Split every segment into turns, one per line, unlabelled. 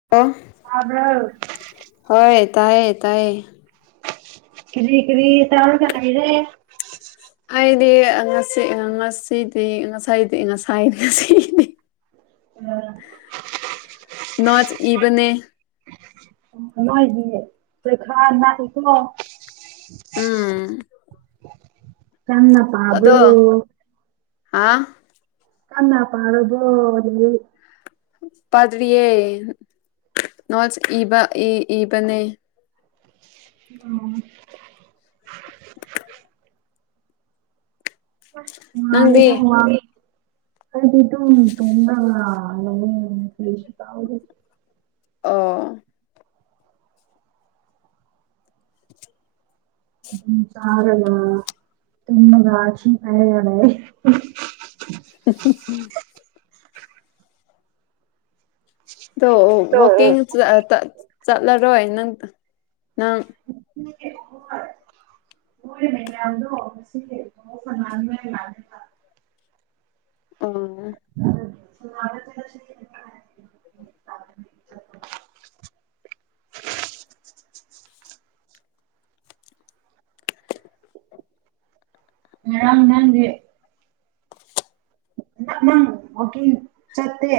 [unintelligible]
[unintelligible]
ꯍꯣꯏ ꯇꯥꯏꯌꯦ ꯇꯥꯏꯌꯦ
ꯀꯔꯤ ꯀꯔꯤ ꯇꯧꯔꯒꯥ ꯂꯩꯔꯦ
ꯑꯩꯗꯤ ꯉꯁꯤ ꯉꯁꯤꯗꯤ ꯉꯁꯥꯏꯗꯤ ꯉꯁꯥꯏ ꯉꯁꯤꯗꯤ ꯅꯣꯠꯁ ꯏꯕꯅꯦ
ꯅꯣꯏꯒꯤ ꯄꯔꯤꯈꯥ ꯅꯥꯛꯑꯦꯀꯣ
ꯎꯝ ꯑꯗꯣ ꯍꯥꯥ
ꯀꯟꯅ ꯄꯥꯔꯕꯣ ꯂꯥꯏꯔꯤꯛ
ꯄꯗꯔꯤꯑꯦ ꯅꯣꯠꯁ ꯏꯕ ꯏ ꯏꯕꯅꯦ
ꯎꯝ
ꯅꯪꯗꯤ
[unintelligible] ꯑꯩꯗꯤ ꯗꯨꯝ ꯇꯨꯝꯔꯒꯥ ꯂꯩꯑꯦ ꯀ꯭ꯔꯤꯁꯨ ꯇꯧꯗꯦ
ꯑꯣ
ꯑꯗꯨꯝ ꯆꯔꯒ ꯇꯨꯝꯔꯒ ꯊꯤ ꯐꯥꯏꯔꯒ ꯂꯩ
[unintelligible] ꯑꯗꯣ ꯋꯥꯛꯀꯤꯡ ꯆꯠꯂꯔꯣꯏ ꯅꯪ ꯅꯪ [inaudible]
[unintelligible]
ꯑꯣ
[unintelligible] ꯉꯔꯥꯡ ꯅꯪꯗꯤ ꯍꯟꯗꯛ ꯅꯪ ꯋꯥꯀꯤꯡ ꯆꯠꯇꯦ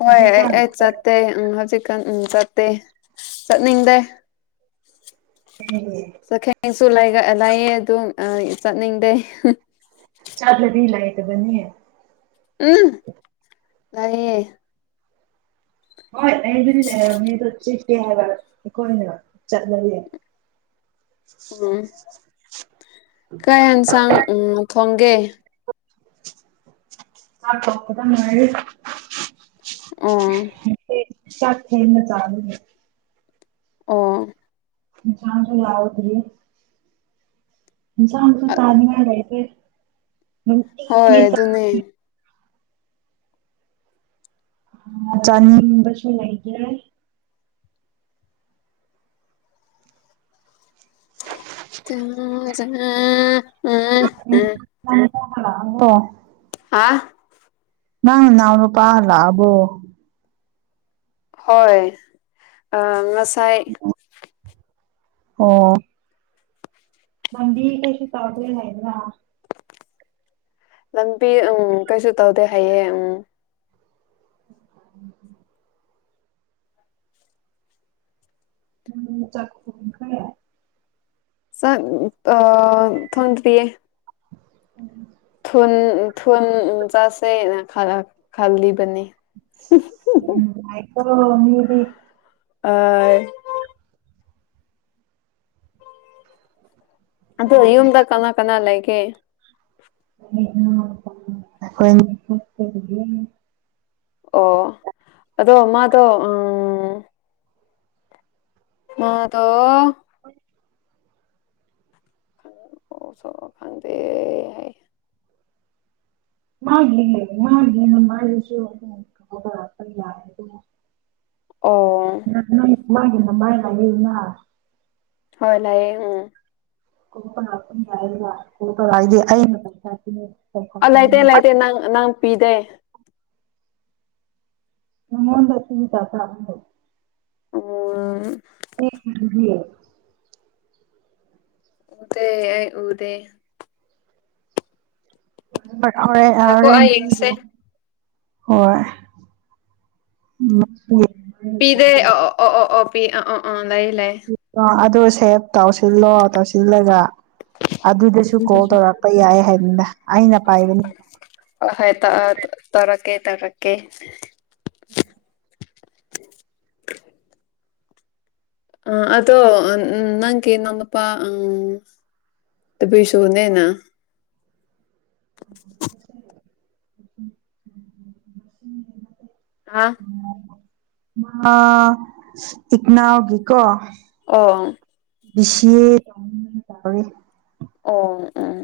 ꯍꯣꯏ ꯑꯩ ꯑꯩ ꯆꯠꯇꯦ ꯎꯝ ꯍꯧꯖꯤꯛꯀꯥꯟ ꯎꯝ ꯆꯠꯇꯦ ꯆꯠꯅꯤꯡꯗꯦ
ꯀꯩꯒꯤ
ꯆꯈꯦꯡꯁꯨ ꯂꯩ ꯂꯩꯏꯌꯦ ꯑꯗꯨꯝ ꯆꯠꯅꯤꯡꯗꯦ
ꯆꯥꯠꯂꯕꯤ ꯂꯩꯇꯕ ꯅꯤ
ꯎꯝ ꯅꯌꯦ
ꯍꯣꯏ ꯂꯩꯕꯨꯗꯤ ꯂꯩꯔꯝꯅꯤ ꯑꯗꯨ ꯆꯦ ꯄꯦ ꯍꯥꯏꯕ ꯑꯩꯈꯣꯏꯅ ꯆꯠꯂꯗꯤ
ꯎꯝ ꯀꯩ ꯌꯦꯟꯁꯥꯡ ꯎꯝ ꯊꯣꯡꯒꯦ
ꯆꯥꯛ ꯊꯣꯡꯕꯗ ꯉꯥꯏꯔꯤ
ꯑꯣ
ꯅꯠꯇꯦ ꯆꯥꯛ ꯊꯦꯡꯅ ꯆꯥꯅꯤꯡꯉꯦ
ꯑꯣ
ꯏꯟꯁꯥꯡꯗꯣ ꯌꯥꯎꯗꯔꯤ ꯢꯟꯁꯥꯡꯁꯨ ꯆꯥꯅꯤꯉꯥꯢ ꯂꯩꯇꯦ
ꯍꯣꯏ ꯑꯗꯨꯅꯦ
ꯆꯥꯅꯤꯡꯕꯁꯨ ꯂꯩꯇ꯭ꯔꯦ
[unintelligible]
[unintelligible] ꯀꯣ
ꯍꯥ
ꯅꯪ ꯅꯅꯥꯎ ꯅꯨꯄꯥ ꯂꯛꯑꯕꯣ
ꯍꯣꯏ ꯑ ꯉꯁꯥꯏ
ꯑꯣ ꯂꯝꯕꯤ ꯀꯦꯁꯨ ꯇꯧꯗꯦ ꯍꯥꯢꯕ꯭ꯔꯥ
ꯂꯝꯕꯤ ꯎꯝ ꯀꯩꯁꯨ ꯇꯧꯗꯦ ꯍꯥꯏꯑꯦ ꯎꯝ
ꯥ [unintelligible] ꯎꯝ ꯆꯛ ꯊꯣꯡꯈ꯭ꯔꯦ
ꯆꯠ ꯑ ꯊꯣꯡꯗꯔꯤꯌꯦ
[unintelligible]
ꯊꯨꯟ ꯊꯨꯟ ꯆꯠꯁꯦꯅ ꯈꯜꯂ ꯈꯜꯂꯤꯕꯅꯦ
ꯅꯨꯡꯉꯥꯥꯏꯀꯣ ꯃꯤꯗꯤ
ꯑꯥ ꯑꯗꯣ ꯌꯨꯝꯗ ꯀꯅꯥ ꯀꯅꯥ ꯂꯩꯒꯦ
[unintelligible]
ꯑꯣ ꯑꯗꯣ ꯃꯥꯗꯣ ꯎꯝ ꯎꯝ ꯇꯧꯔꯣ
[unintelligible]
ꯑꯣ ꯁꯣ ꯐꯪꯗꯦ ꯍꯦ
ꯃꯥꯒꯤ ꯃꯥꯒꯤ ꯃꯃꯥꯢꯗꯨꯁꯨ [unintelligible]
ꯑꯣ
ꯅꯪ ꯃꯥꯒꯤ ꯃꯃꯥꯢ [unintelligible]
ꯍꯣꯏ ꯂꯩꯌꯦ ꯎꯝ
[unintelligible]
ꯑ ꯂꯩꯇꯦ ꯂꯩꯇꯦ ꯅꯪ ꯅꯪ ꯄꯤꯗꯦ
[unintelligible]
ꯎꯝ
ꯑꯩ [unintelligible]
ꯎꯗꯦ ꯑꯩ ꯎꯗꯦ
ꯍꯣꯔꯦꯟ ꯑ
ꯉꯥꯏꯈꯣ
ꯍꯣꯔꯦꯟ
ꯑꯩ ꯌꯦꯡꯁꯦ
ꯄꯤꯒꯦ ꯍꯣꯏ [unintelligible]
ꯄꯤꯗꯦ ꯑ ꯑꯣ ꯑꯣ ꯑꯣ ꯄꯤ ꯑ ꯑ ꯑ ꯂꯩ ꯂꯩ
ꯑꯣ ꯑꯗꯨ ꯁꯦꯕ ꯇꯧꯁꯤꯜꯂꯣ ꯇꯧꯁꯤꯜꯂꯒ ꯑꯗꯨꯗꯁꯨ ꯀꯣꯜ ꯇꯧꯔꯛꯄ ꯌꯥꯏ ꯍꯥꯏꯕꯅꯤꯗ ꯑꯩꯅ ꯄꯥꯏꯕꯅꯤ
ꯑ ꯍꯣꯏ ꯇ ꯇꯧꯔꯛꯀꯦ ꯇꯧꯔꯛꯀꯦ ꯑ ꯑꯗꯣ ꯅꯪꯀꯤ ꯅꯅꯥꯎ ꯅꯨꯄꯥ ꯑꯪ ꯇꯕꯦꯁꯨꯅꯦꯅ
[inaudible]
ꯍꯥ
ꯃꯥ ꯏꯛꯅꯥꯎꯒꯤ ꯀꯣ
ꯑꯣꯡ
ꯕꯤ ꯁꯤ ꯑꯦ ꯇꯧꯅꯤꯅ ꯇꯧꯔꯤꯌꯦ
ꯑꯣꯡ ꯎꯪ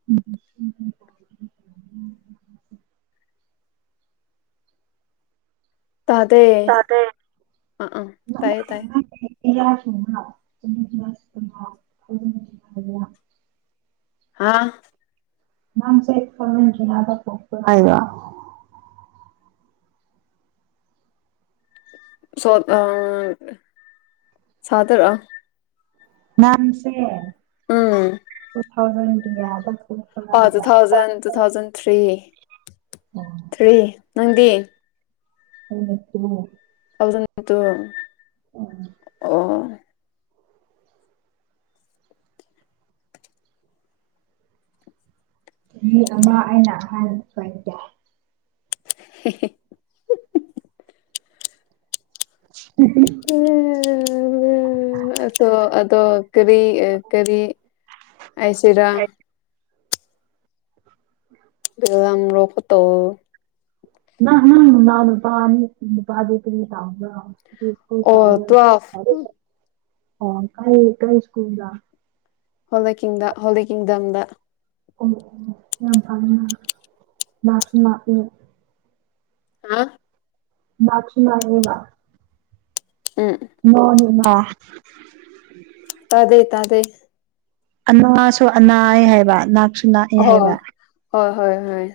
[unintelligible]
ꯇꯥꯗꯦ
ꯇꯥꯗꯦ
ꯑꯥ ꯑꯪ ꯇꯥꯏꯌꯦ ꯇꯥꯏꯌꯦ
[unintelligible]
ꯍꯥꯥ
ꯅꯪꯁꯦ [unintelligible]
ꯁꯣꯠ ꯑ ꯁꯥꯇꯔ ꯑ
ꯅꯪꯁꯦ
ꯎꯝ
ꯇꯨ ꯊꯥꯎꯖꯟ ꯀꯌꯥꯗ
ꯑ two thousand two thousand three three ꯅꯪꯗꯤ
ꯀꯩꯅꯣ ꯁꯤꯕꯨ
ꯊꯥꯎꯖꯟ ꯇꯨ
ꯎꯝ
[unintelligible]
ꯃꯤ ꯑꯃ ꯑꯩꯅ ꯑꯍꯥꯟꯕ [unintelligible]
ꯍꯦꯍꯦ
[unintelligible]
[unintelligible] ꯑꯇꯣ ꯑꯗꯣ ꯀꯔꯤ ꯀꯔꯤ ꯍꯥꯏꯁꯤꯔꯥ
[inaudible]
ꯕꯤꯠꯔꯝꯔꯣꯛꯄꯇꯣ
ꯅꯪ [unintelligible] ꯅꯅꯥꯎ ꯅꯨꯄꯥꯅꯤ ꯅꯨꯄꯥꯗꯨ ꯀꯔꯤ
ꯑꯣ
ꯇꯧꯄ꯭ꯔꯣ
ꯇꯨꯋꯦꯜꯐ
[unintelligible] ꯀꯔꯤ ꯀꯔꯤ ꯁ꯭ꯀꯨꯜꯗ
ꯍꯣꯂꯤꯛ ꯀꯤꯡꯗ ꯍꯣꯂꯤꯛ ꯀꯤꯡꯗꯝꯗ
ꯑꯣ ꯑꯣ ꯌꯥꯝ ꯐꯩꯅꯥ ꯅꯛꯁꯨ ꯂꯥꯞꯄꯦ
[unintelligible]
ꯅꯛꯁꯨ ꯅꯛꯏꯕ
ꯎꯝ
[unintelligible]
ꯇꯥꯗꯦ ꯇꯥꯗꯦ
ꯑꯅꯥꯁꯨ ꯑꯅꯥꯑꯦ ꯍꯥꯏꯕ ꯅꯛꯁꯨ ꯅꯥꯛꯑꯦ ꯍꯥꯏꯕ
ꯍꯣ ꯍꯣꯏ ꯍꯣꯏ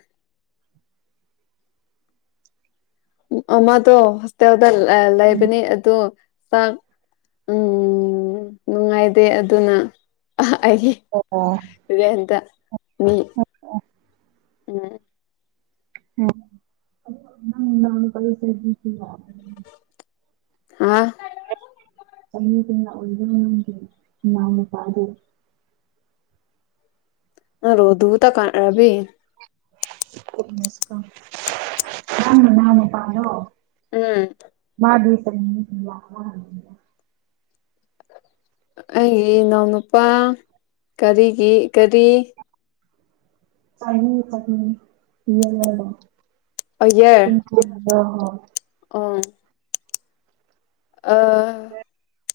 ꯎꯝ ꯑꯃꯗꯣ ꯍꯣꯁꯇꯦꯜꯗ ꯂꯩ ꯂꯩꯕꯅꯤ ꯑꯗꯨ ꯆꯥꯛ ꯎꯨꯝ ꯅꯨꯡꯉꯥꯏꯗꯦ ꯑꯗꯨꯅ ꯑꯩꯒꯤ
[unintelligible]
ꯔꯦꯟꯇ ꯃꯤ ꯎꯝ
[unintelligible]
ꯍꯥꯥ
[unintelligible] ꯅꯪꯒꯤ ꯏꯅꯥꯎ ꯅꯨꯄꯥꯗꯨ
[unintelligible]
[unintelligible] ꯅꯪ ꯅꯅꯥꯎ ꯅꯨꯄꯥꯗꯣ
ꯎꯝ
ꯃꯥꯗꯤ ꯀꯔꯤ [unintelligible]
ꯑꯩꯒꯤ ꯏꯅꯥꯎꯅꯨꯄꯥ ꯀꯔꯤꯒꯤ ꯀꯔꯤ
[unintelligible]
ꯑꯩꯌꯦ
[unintelligible]
ꯑ ꯑꯥ
[inaudible]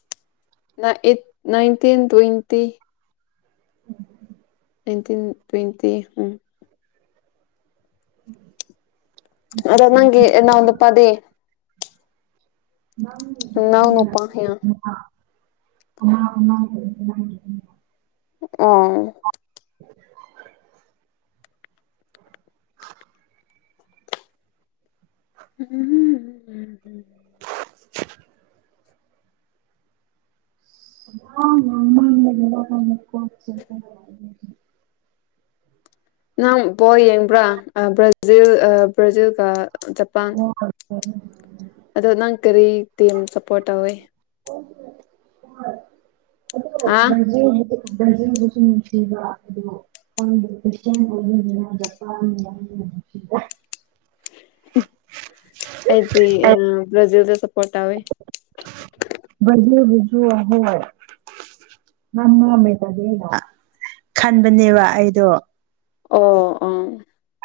ꯏꯟꯇꯤꯟ twenty
um
nineteen twenty
um
ꯑꯗꯣ ꯅꯪꯒꯤ ꯏꯅꯥꯎ ꯅꯨꯄꯗꯦ ꯏꯎꯅꯣ ꯄ
ꯑ ꯍ
ꯑ
[unintelligible] [unintelligible]
ꯎꯝ
ꯑ ꯃꯃ ꯀ
ꯅꯪ ꯕꯣ ꯌꯦꯡꯕ꯭ꯔꯥ ꯕ꯭ꯔꯥꯖꯤꯜ ꯕ꯭ꯔꯥꯖꯤꯜꯒ ꯖꯄꯥꯟ
ꯍ
ꯑꯗꯣ ꯅꯪ ꯀꯔꯤ ꯇꯤꯝ ꯁꯞꯄꯣꯔꯠ ꯇꯧꯏꯤ
ꯑꯣ ꯍ ꯍ
ꯍꯥ
ꯑꯗꯨ ꯗꯖꯟꯕꯨꯁꯨ ꯅꯨꯡꯁꯤꯕ ꯑꯗꯨꯣ ꯀ꯭ ꯖꯄꯥꯟ
ꯑꯩꯗꯤ ꯕ꯭ꯔꯥꯖꯤꯜꯗ ꯁꯄꯣꯔꯠꯋ
ꯖꯨ ꯑꯍꯣꯏꯣꯏ ꯃꯃꯝꯃꯦꯗꯗꯤꯅ ꯈꯟꯕꯅꯦꯕ ꯑꯩꯗꯣ
ꯑꯣ ꯑ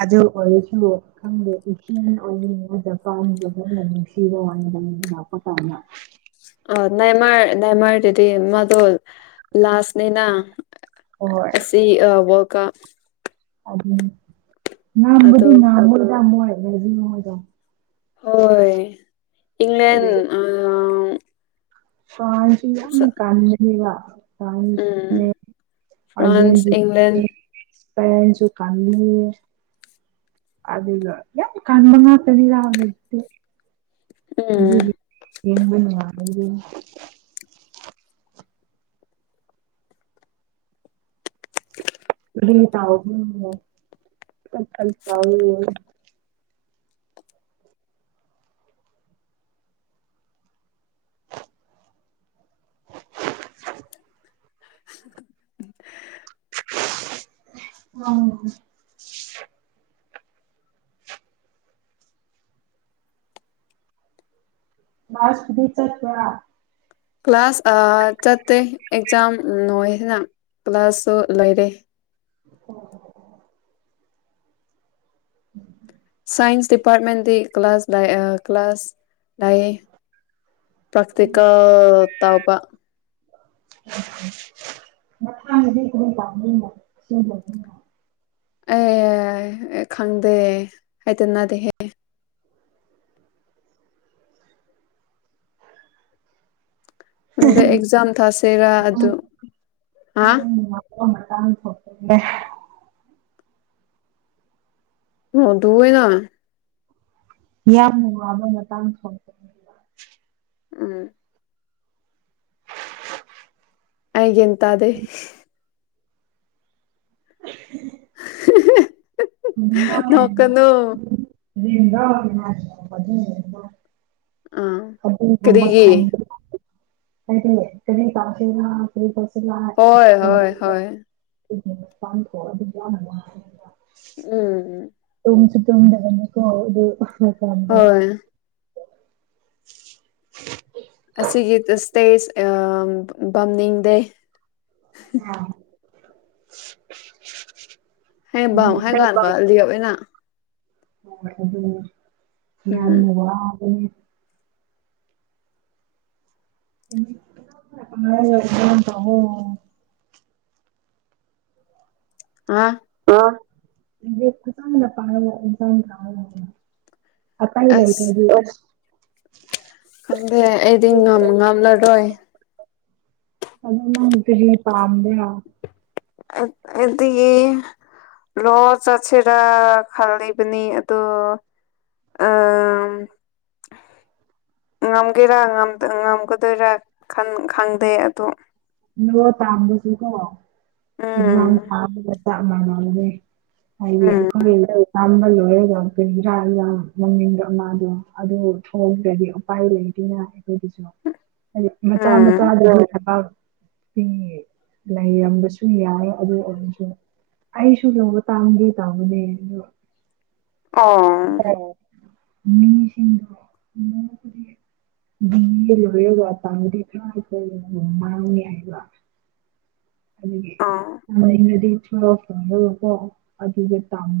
ꯑꯗꯨ ꯑꯣꯏꯁꯨ ꯈꯪꯗꯦ ꯏꯆꯦ ꯑꯣꯏꯅꯤꯡ ꯑꯃꯗ ꯐꯥꯕꯅ ꯅꯨꯡꯁꯤꯕ ꯋꯥꯅꯤꯅ ꯂꯥꯛꯄ ꯀꯥꯟꯗ
ꯑ ꯅꯥꯏꯃꯔ ꯅꯥꯏꯃꯔꯗꯨꯗꯤ ꯃꯥꯗꯣ ꯂꯥꯁꯅꯤꯅ ꯑꯁꯤꯁꯤ ꯑ ꯋꯥ ꯀ
ꯑꯗꯨ ꯉꯝꯕꯗꯤ
ꯑꯗꯣ
ꯉꯝꯕꯗꯃꯗ
ꯍꯣꯏ ꯏꯪꯂ꯭ꯂꯦꯟ
ꯀꯁꯤ ꯀꯅꯤꯒ ꯐ꯭ꯔꯥꯟꯁꯅꯦ
ꯐ꯭ꯔꯥꯟꯁ
ꯑꯔꯖꯦꯟꯇꯅꯥ
ꯏꯪꯂꯦꯟ
ꯄꯦꯟꯁꯨ ꯀꯥꯟꯅꯤ ꯑꯗꯨ ꯀꯟꯕ ꯉꯥꯇꯅꯤ ꯂꯛꯇꯦ
ꯎꯝ
ꯑꯗꯨꯗꯤ ꯌꯦꯡꯕꯅ ꯃꯥ ꯎ ꯎ ꯀ ꯎ ꯎꯝ ꯃꯥꯁꯗꯤ ꯆ ꯊꯔꯥ
ꯀ꯭ꯂꯥꯁ ꯆꯠꯇꯦ ꯑꯦꯛꯖꯥꯝ ꯅꯣꯏ ꯍꯥꯏꯅ ꯀ꯭ꯂꯥꯁꯁꯨ ꯂꯩꯣꯏꯔꯦ
ꯑꯣ ꯎꯝ
ꯁꯥꯏꯟꯁ ꯗꯤꯄꯥꯔꯠꯃꯦꯟꯗꯤ ꯀ꯭ꯂꯥꯁ ꯂ ꯀ꯭ꯂꯥꯁ ꯂ ꯄꯀ꯭ꯀ ꯇꯥꯎꯕ
ꯑꯣ ꯃꯊꯥꯡꯗꯤ ꯀ ꯇꯥ
ꯑꯦ ꯈꯪꯗꯦ ꯍꯥꯏꯗꯅꯗꯦꯍꯦ ꯃ ꯑꯦꯛꯖꯝ ꯊꯥꯥꯁꯦꯔ ꯑꯗꯨ ꯑꯗꯨ ꯑ
ꯃꯇ ꯇꯥꯡ ꯊꯣꯛꯄꯦ
ꯑꯣ ꯑꯗꯨꯣꯏꯅ
ꯌꯥꯝꯅ ꯋꯥꯕ ꯃꯇꯥꯡ ꯊꯣꯛꯛꯄꯅꯤ
ꯎꯝ ꯍꯥꯏꯒꯦꯇꯗꯦ
[unintelligible]
[unintelligible] ꯅꯣꯛꯀꯅꯨ
[unintelligible]
ꯑꯥ
ꯑꯗꯨ ꯊ
ꯀꯔꯤꯒꯤ
ꯍꯥꯏꯗꯤ ꯀ ꯇꯁꯤꯗ ꯀꯣꯠꯁꯤ ꯂꯑ ꯊꯣꯛ
ꯍꯣꯏ ꯍꯣꯏ ꯍꯣꯏ
ꯑꯗꯨꯝ ꯌꯥꯅ
ꯎꯝ
ꯇꯣꯝꯁꯤ ꯇꯣꯡꯗꯅꯅꯤ ꯀꯣ ꯑꯗꯨ ꯀꯥꯟ
ꯍꯣꯏ ꯑꯁꯤꯒꯤ ꯁꯇꯦꯖ ꯕꯝꯅꯤꯡ ꯗꯦ
[unintelligible]
ꯍꯦ ꯕ ꯍꯦꯒꯔ ꯈꯂꯤꯕꯅ
ꯌꯥꯝ
ꯎꯝ
ꯋꯥ [unintelligible]
ꯑꯉꯥꯡ
ꯐꯅ ꯄꯥꯔ ꯏꯟꯁꯥꯡ ꯈ
ꯑꯁ ꯈꯪꯗꯦ ꯑꯩꯗꯤ ꯉꯥꯝꯂꯔꯣꯏ
ꯀꯩꯅꯣꯅ ꯐꯅꯤ ꯄꯥꯝꯗꯦ ꯍꯥ
ꯏꯁꯤꯗꯒꯤ ꯂꯣ ꯆꯠꯁꯤꯔꯥ ꯈꯜꯂꯤꯕꯅꯤ ꯑꯣ ꯑ ꯉꯝꯒꯦꯔꯥ ꯉꯝꯒꯗꯣꯏꯔꯥ ꯈꯪꯗꯦ ꯑꯗꯨꯗ
ꯂ ꯇꯥꯝꯕꯁꯨ ꯀꯣ
ꯎꯝ
ꯑꯦꯖꯝ ꯊ ꯇ ꯃꯅꯦ ꯑ
ꯎꯝ
ꯀꯣꯏ ꯇꯝꯕꯜ ꯑꯣꯏꯒ ꯀꯩꯗꯔꯥ ꯃꯃꯤꯡꯗꯣ ꯑꯃꯗꯣ ꯑꯗꯨ ꯊꯣꯡꯔꯗꯤ ꯎꯄꯥꯏ ꯂꯩꯗꯅ ꯑꯩꯈꯣꯏꯗꯁꯨ
[unintelligible]
ꯃꯆꯥꯥꯎ ꯃꯆꯥ
ꯎꯝ
ꯑꯗꯨ ꯊ ꯂꯩꯔꯝꯕꯁꯨ ꯌꯥꯏ ꯑꯗꯨ ꯑꯣꯏꯔꯁꯨ ꯑꯩꯁꯨꯨ ꯂꯧꯕ ꯇꯥꯡꯒꯦ ꯇꯕꯨꯅꯦ
ꯑꯣ
ꯃꯤꯁꯤꯡꯗ ꯅ ꯂꯣꯏꯔꯒ ꯄꯥꯡꯗꯤ ꯈꯔꯈ ꯃꯥꯡꯉꯦ [unintelligible]
ꯑꯣ
ꯑꯗꯨꯗꯒꯤꯅꯗꯤ ꯆꯀꯣ ꯑꯗꯨꯗ ꯇꯝ